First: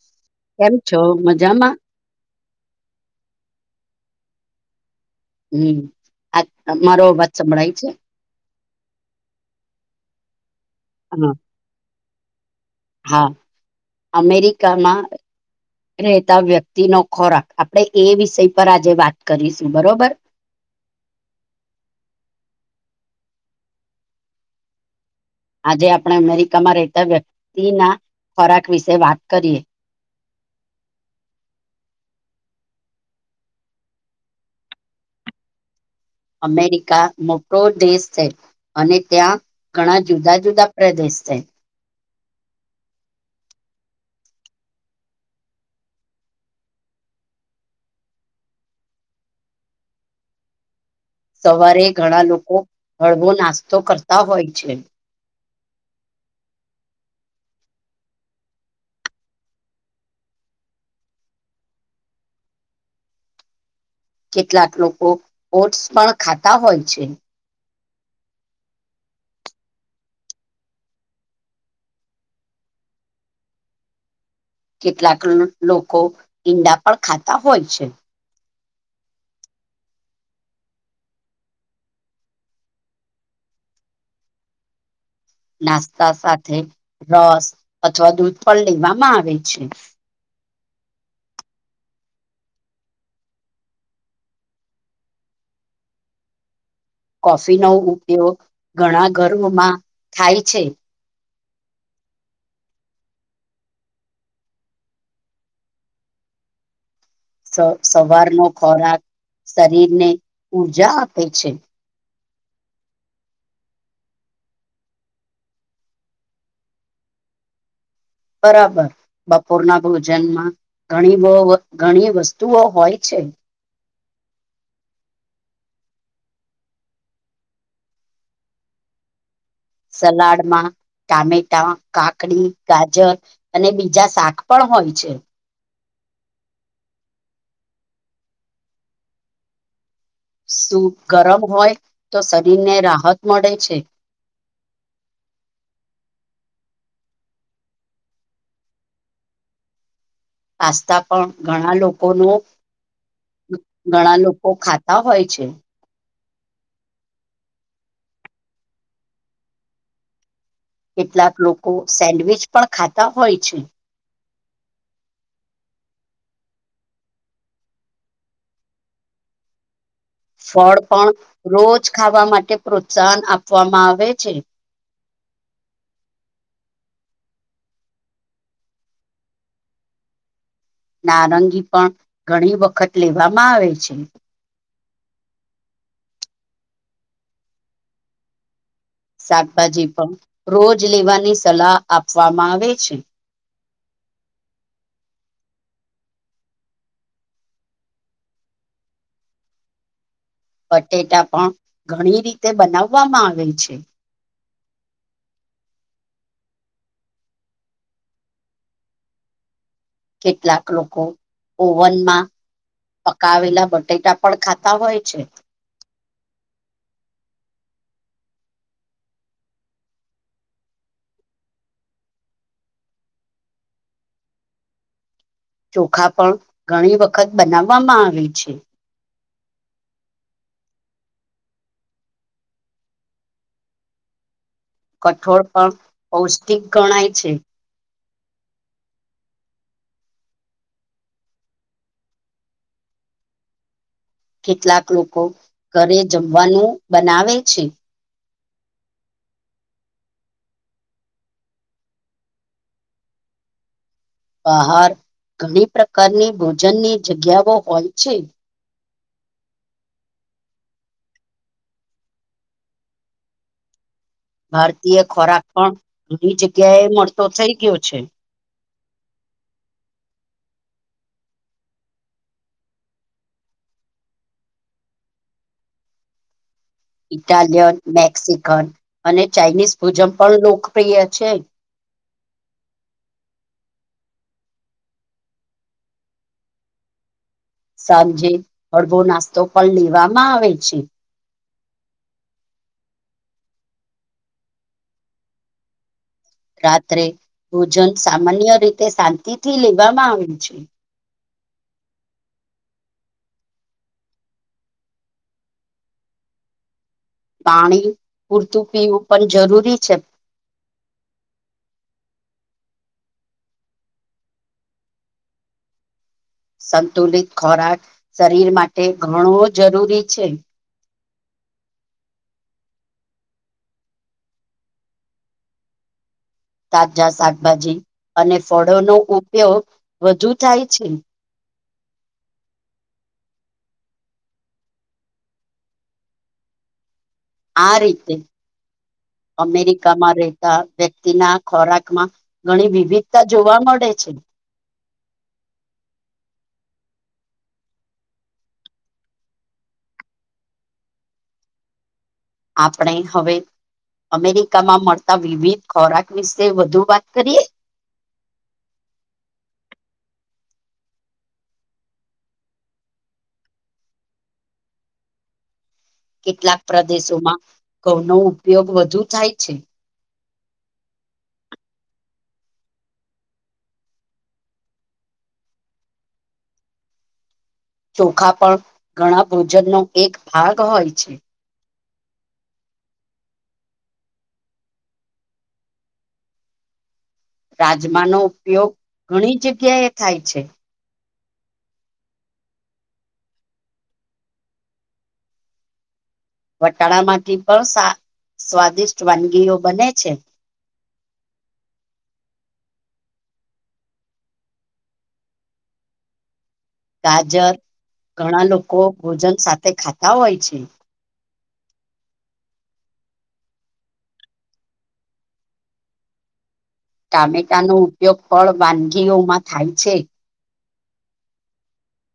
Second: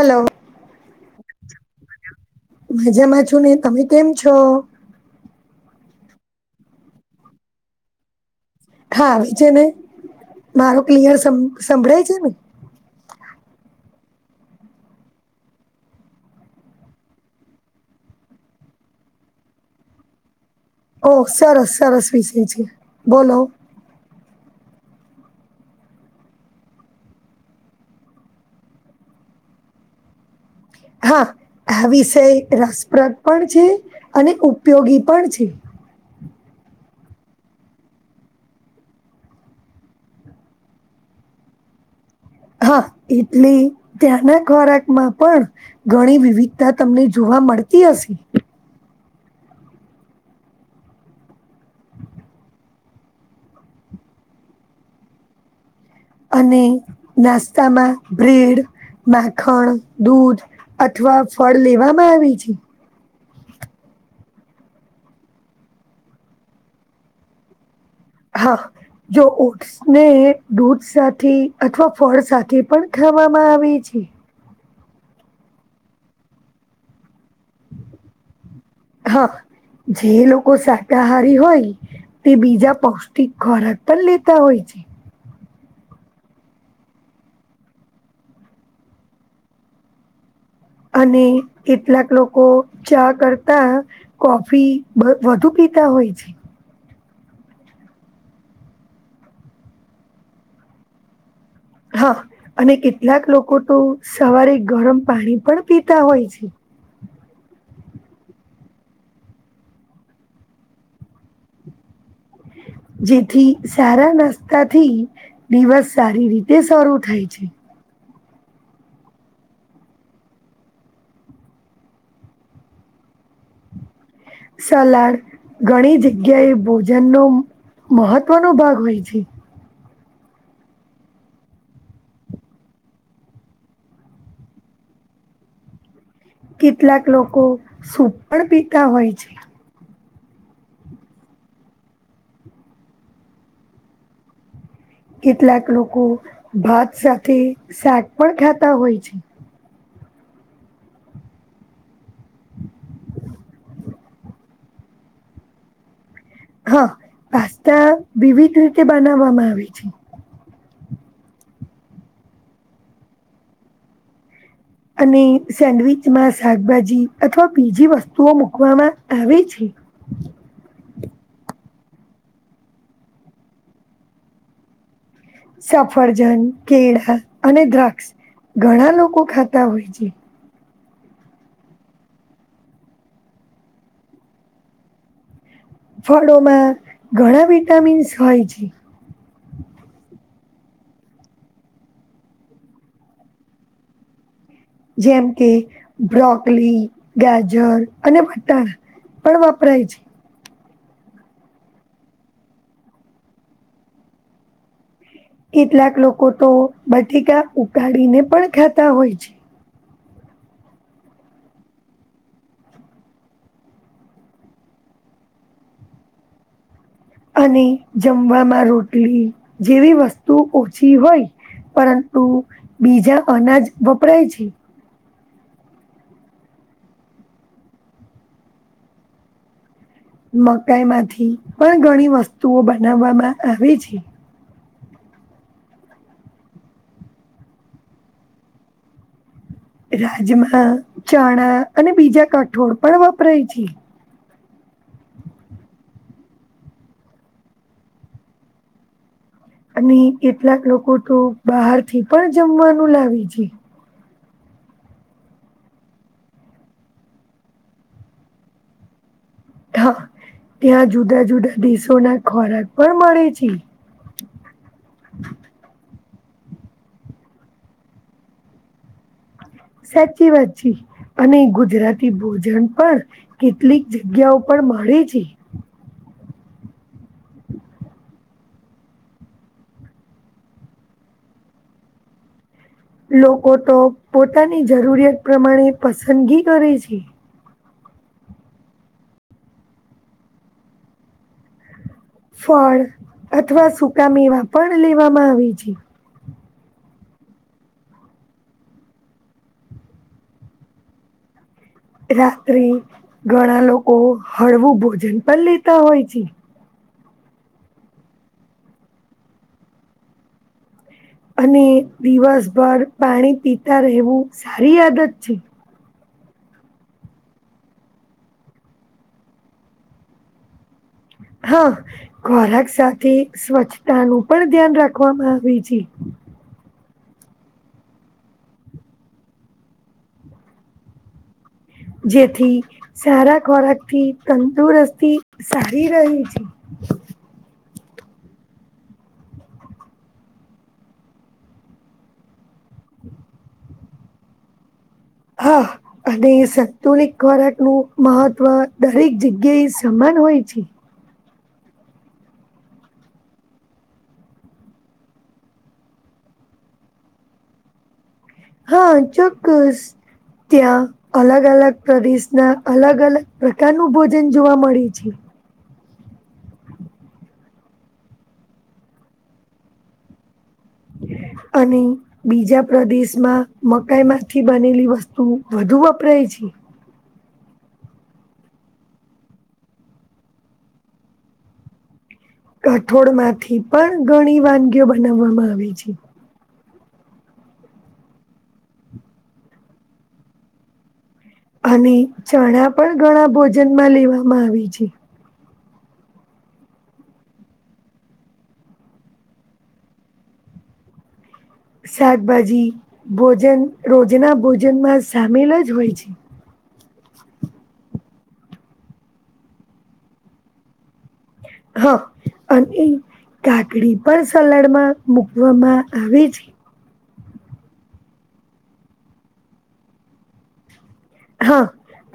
Hello કેમ છો મજામાં? મજામાં છું, ને તમે કેમ છો? હમ્મ આ તમારો અવાજ [unintelligible] સંભળાય છે. ખાાવ છે ને મારો ક્લિયર હા સંભળાય છે ને? હા, અમેરિકામાં રહેતા વ્યક્તિ નો ખોરાક. આપણેે એ વિષય પર આજે વાત કરીશું બરોબર. [inaudible] ઓ સરસ-સરસ વિષય છે. બોલો આજે આપણે અમેરિકામાં રહેતા વ્યક્તિના ખોરાક વિશે વાત કરીએ. હા, આ વિષય રસપ્રદ પણ છે અને ઉપયોગી પણ છે. અમેરિકા મોટો દેશ છે અને ત્યાં ઘણા જુદા જુદા પ્રદેશ ન [unintelligible] હા એટલે ત્યાંના ખોરાકમાં પણ ઘણી વિવિધતા તમને જોવા હા, મળતી હશે. સવારે ઘણા લોકો હળવો નાસ્તો કરતા હોય છે. અને નાસ્તામાં બ્રેડ, માખણ, દૂધ અથવા ફળ લેવામાં આવે છે. કેટલાક લોકો ઓટ્સ પણ ખાતા હોય છે. હા, જો ઓટ્સને દૂધ સાથે અથવા ફળ સાથે પણ વામાં આવે છે. કેટલાક લોકો ઈંડા પણ ખાતા હોય છે. હા, જે લોકો શાકાહારી હોય. તે બીજા પૌષ્ટિક ખોરાક પણ લેતા હોય છે. નાસ્તા સાથે રસ અથવા દૂધ પણ લેવામાં આવે છે. અને કેટલાક લોકો ચા કરતા કોફી વધુ પી [unintelligible] પીતા હોય છે. કોફીનો ઉપયોગ ઘણા ઘરોમાં થાય છે. હા અને કેટલાક લોકો તો સવારે ગરમ પાણી પણ પીતા હોય છે. સવારનો ખોરાક શરીરને ઊર્જા આપે છે. જેથી સારા નાસ્તાથી દિવસ સારી રીતે શરૂ થાય છે. બરાબર બપોરના ભોજનમાં ઘણી બવ ઘણી વસ્તુઓ હોય છે. સલાડ ઘણી જગ્યાએ ભોજન નો મહત્વનો ભાગ હોય છે. સલાડમાં ટામેટા, કાકડી, ગાજર અને બીજા શાક પણ હોય હોય છે. કેટલાક લોકો સુપ પણ પીતા હોય છે. સૂપ ગરમ હોય તો શરીરને રાહત મળે છે કેટલાક લોકો ભાત સાથે શાક પણ ખાતા હોય છે આસ્તાા પણ ઘણા લોકો ન ઘણા લોકો ખાતા હોય છે હા પાસ્તા વિવિધ રીતે બનાવવામાં આવે છે કેટલાક લોકો સેન્ડવીચ પણ ખાતા હોય છે અને સેન્ડવીચમાં શાકભાજી અથવા બીજી વસ્તુઓ મૂકવામાં આવે છે ફળ પણ રોજ ખાવા માટે પ્રોત્સાહન આપવામાં આવે છે સફરજન કેળા અને દ્રાક્ષ ઘણા લોકો ખાતા હોય છે નારંગી પણ ઘણી વખત લેવામાં આવે છે ફળોમાં ઘણા વિટામિન્સ હોય છે. શાકભાજી પણ રોજ લેવાની સલાહ આપવામાં આવે છે. જેમ કે બ્રોકલી, ગાજર અને મટર પણ વાપરાય છે. બટેટા પણ ઘણી રીતે બનાવામાં આવે છે. કેટલાક લોકો તો બટેકા ઉકાડીને પણ ખાતા હોય છે. કેટલાક લોકો ઓવનમાં પકાવેલા બટેકા પણ ખાતા હોય છે. અને જમવામાં રોટલી જેવી વસ્તુ ઓછી હોય પરંતુ બીજા અનાજ વપરાય છે. ચોખા પણ ઘણી વખત બનાવામાં આવે છે. મકાઈમાંથી પણ ઘણી વસ્તુઓ બનાવામાં આવે છે. કઠોળ પણ પૌષ્ટિક ગણાય છે. રાજમા, ચણા અને બીજા કઠોળ પણ વપરાય છે. કેટલાક લોકો ઘરે જમવાનું બનાવે છે. અને કેટલાક લોકો તો બહારથી પણ જમવાનું લાવે છે. બહાર ઘણી પ્રકારની ભોજનની જગ્યાઓ હોય છે. હા, ત્યાં જુદા-જુદા દેશોના ખોરાક પણ મળે છે. ભારતીય ખોરાક પણ ઘણી જગ્યા એ મળતો થઇ ગયો છે. સાચી, વાત છી. અને ગુજરાતી ભોજન પણ કેટલીક જગ્યાઓ પર મળે છે. [inaudible] ઇટાલિયન, મેક્સિકન અને ચાાઈનીઝ ભોજન પણ લોકપ્રિય છે. લોકો તો પોતાની જરૂરિયાત પ્રમાણે પસંદગી કરે છે. સાંજે, હળવો નાસ્તો પણ લેવામાં આવે છે. ફળ અથવા સૂકામેવા પણ લેવામાં આવે છે. રાત્રે ભોજન સામાન્ય રીતે શાંતિથી લેવામાં આવે છે. રાત્રે ઘણા લોકો હળવું ભોજન પણ લેતા હોય છે. પાણી પૂરતું પીવું પણ જરૂરી છે. અને દિવસભર પાણી પીતા રહેવું સારી આદત છે. સંતુલિત ખોરાક શરીર માટે ઘણો જરૂરી છે. હા, ખોરાક સાથે સ્વચ્છતાનું પણ ધ્યાન રાખવામાં આવે છે. તાજા શાકભાજી અને ફળોનો ઉપયોગ વધુ થાય છે. જેથી સારા ખોરાકથી તંદુરસ્તી સારી રહે છે. [inaudible] આ રીતે અમેરિકામાં રહેતા વ્યક્તિના ખોરાકમાં ઘણી વિવિધતા જોવા મળે છે. [inaudible] અહ અને સંતુલિત ખોરાકનું મહત્વ દરેક જગ્યા એ સમાન હોય છે. [inaudible] આપણે હવે અમેરિકામાં મળતા વિવિધ ખોરાક વિશે વધુ વાત કરીએ? હા, ચોક્કસ. ત્યાં અલગ-અલગ પ્રદેશના અલગ-અલગ પ્રકારનું ભોજન જોવા મળે છે. કેટલાક પ્રદેશોમાં ઘઉંનો ઉપયોગ વધુ થાય છે. [inaudible] અને બીજા પ્રદેશમાં મકાઈમાંથી બનેલી વસ્તુ વધુ વપરાય છે. [unintelligible] ચોખા પણ ઘણા ભોજનનો એક ભાગ હોય છે. કઠોળમાંથી પણ ઘણી વાનગીઓ બનાવામાં આવે છે. રાજમાનો ઉપયોગ ઘણી જગ્યા એ થાય છે. અને ચણા પણ ઘણા ભોજનમાં લેવામાં આવે છે. વટાણા માંથી પણ સા સ્વાદિષ્ટ વાનગીઓ બને છે. શાકભાજી ભોજન રોજના ભોજનમાં સામેલ જ હોય છે. ગાજર ઘણા લોકો ભોજન સાથે ખાતા હોય છે. હા અને એ કાકડી પણ સલાડ માં મુકવામાં આવે છે. ટામેટા નો ઉપયોગ ફળ વાનગીઓમાં થાય છે. હા.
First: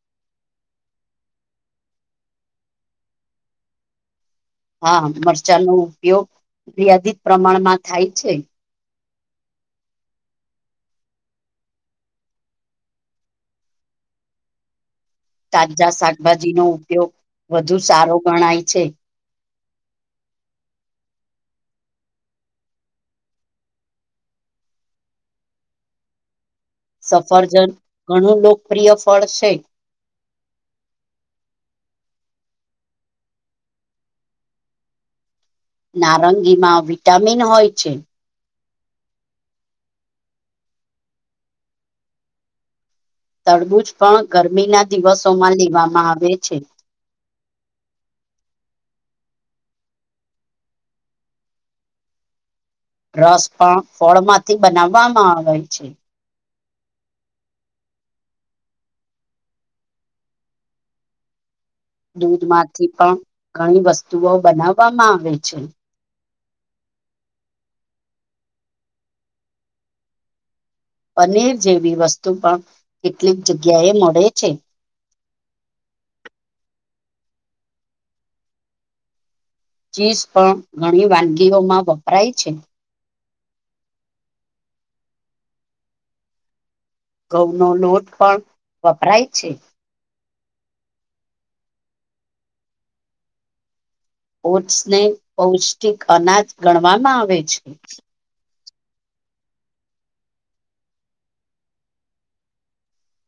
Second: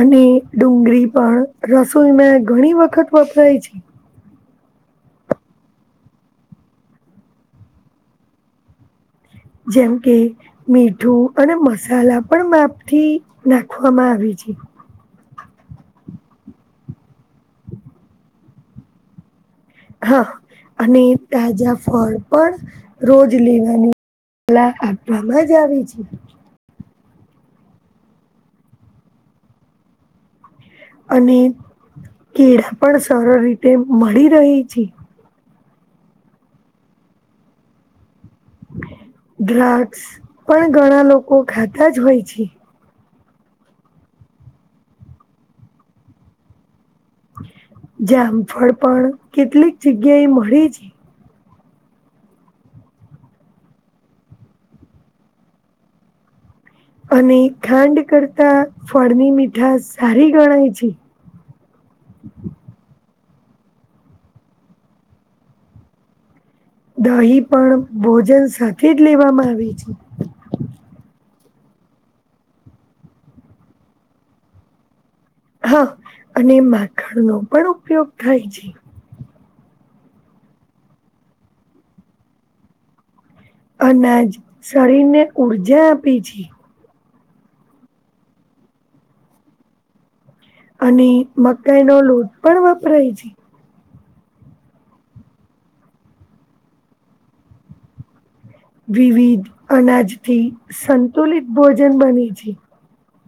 અને ડુંગળી પણ રસોઈમાં ઘણી વખત વપરાય છે. હા મરચાં નો ઉપયોગ મર્યાદિત પ્રમાણમાં થાય છે. જેમ કે મીઠું અને મસાલા પણ માપ થી નાખવામાં આવી છે. છે તાજા શાકભાજીનો ઉપયોગ વધુ સારો ગણાય છે. હા અને તાજા ફળ પણ રોજ લેવાનું કલા આપવામાં જ આવી છે. સફરજન ઘણું લોકપ્રિય ફળ છે. અને કેળા પણ સરળ રીતે મળી રહેહી છે. નારંગીમાં વિટામિન હોય છે. દ્રાક્ષ પણ ઘણા લોકો ખાતા જ હોય છે. તડબૂજ પણ ગરમીના દિવસોમાં લેવામાં આવે છે. જામફળ પણ કેટલીક જગ્યાએ મળે છે. રસ પણ ફળમાંથી બનાવવામાં આવે છે. અને ખાંડ કરતા ફળની મીઠા સારી ગણાય છે. દૂધમાંથી પણ ઘણી વસ્તુઓ બનાવવામાં આવે છે. દહી પણ ભોજન સાથે જ લેવામાં આવે છે. પનીર જેવી વસ્તુ પણ કેટલીક જગ્યાએ મળે છે. હા અને માખણ નો પણ ઉપયોગ થાય છે. ચીઝ પણ ઘણી વાનગીઓમાં વપરાય છે. અનાજ શરીરને ઉર્જા આપે છે ઘઉંનો લોટ પણ વપરાય છે. અને મકાઈ નો લોટ પણ વાપરાય છે. ઓટ્સને પૌષ્ટિક અનાજ ગણવામાં આવે છે. વિવિધ અનાજથી સંતુલિત ભોજન બને છે.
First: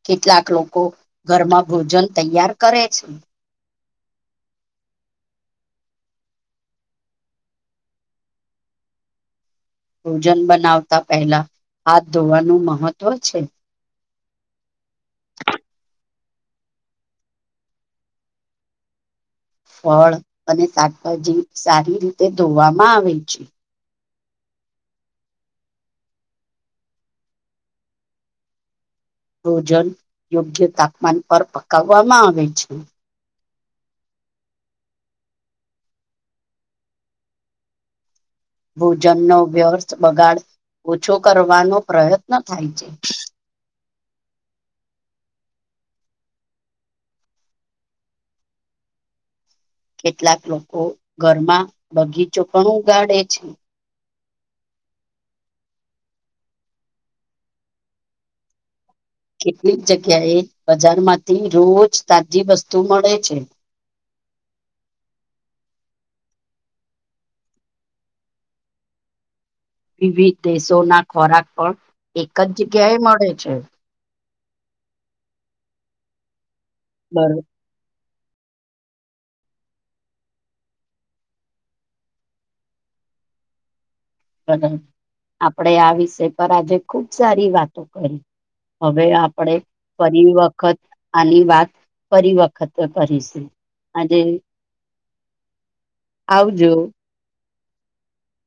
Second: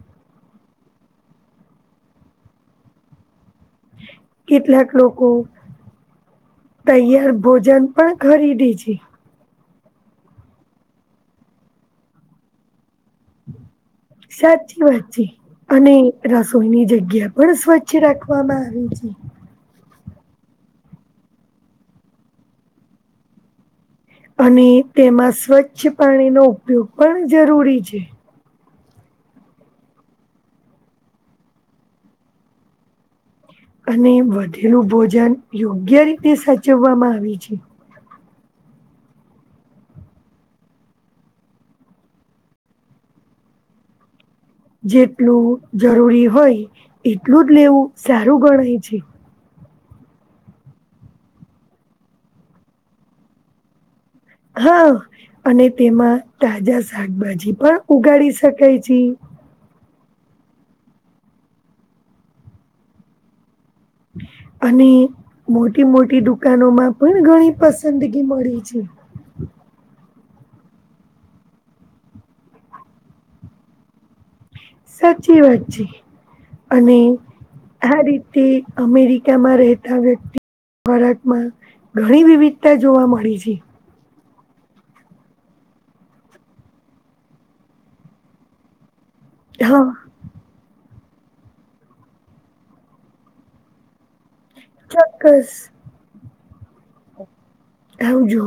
કેટલાક લોકો ઘરમાં ભોજન તૈયાર કરે છે. કેટલાક લોકો તૈયાર ભોજન પણ ખરીદી છે. ભોજન બનાવતા પહેલા હાથ ધોવાનું મહત્વ છે. સાચી વાત છે અને રસોઈની જગ્યા પણ સ્વચ્છ રાખવામાં આવી છે. [inaudible] ફળ અને શાકભાજી સારી રીતે ધોવામાં આવે છે. અને તેમાં સ્વચ્છ પાણીનો ઉપયોગ પણ જરૂરી છે. ભોજન યોગ્ય તાપમાન પર પકાવવામાં આવે છે. અને વધેલું ભોજન યોગ્ય રીતે સાચવવામાં આવે છે. ભોજન નો વ્યર્થ બગાડ ઓછો કરવાનો પ્રયત્ન થાય છે. જેટલું જરૂરી હોય એટલું જ લેવું સારું ગણાય છે. કેટલાક લોકો ઘરમાં બગીચો પણ ઉગાડે છે. હા અને તેમાં તાજા શાકભાજી પણ ઉગાડી શકાય થી કેટલીક જગ્યાએ બજારમાંથી રોજ તાજી વસ્તુ મળે છે. અને મોટી મોટી દુકાનો માં પણ ઘણી પસંદગી મળે છે. વિવિધ દેશોના ખોરાક પણ એક જ જગ્યાએ મળે છે. સાચી વાત છે અને બરોબર આ રીત તે અમેરિકામાં રહેતા વ્યક્તિ ખોરાકમાં ઘણી વિવિધતા જોવા મળી છે. [unintelligible] આપણેે આ વિષય પર આજે ખુબ સારી વાતો કરી. હવે આપણે હા ફરી વક્ વખત આની વાત ફરી વખત કરી છે આજે ચોક્કસ. આવજો. આવજો.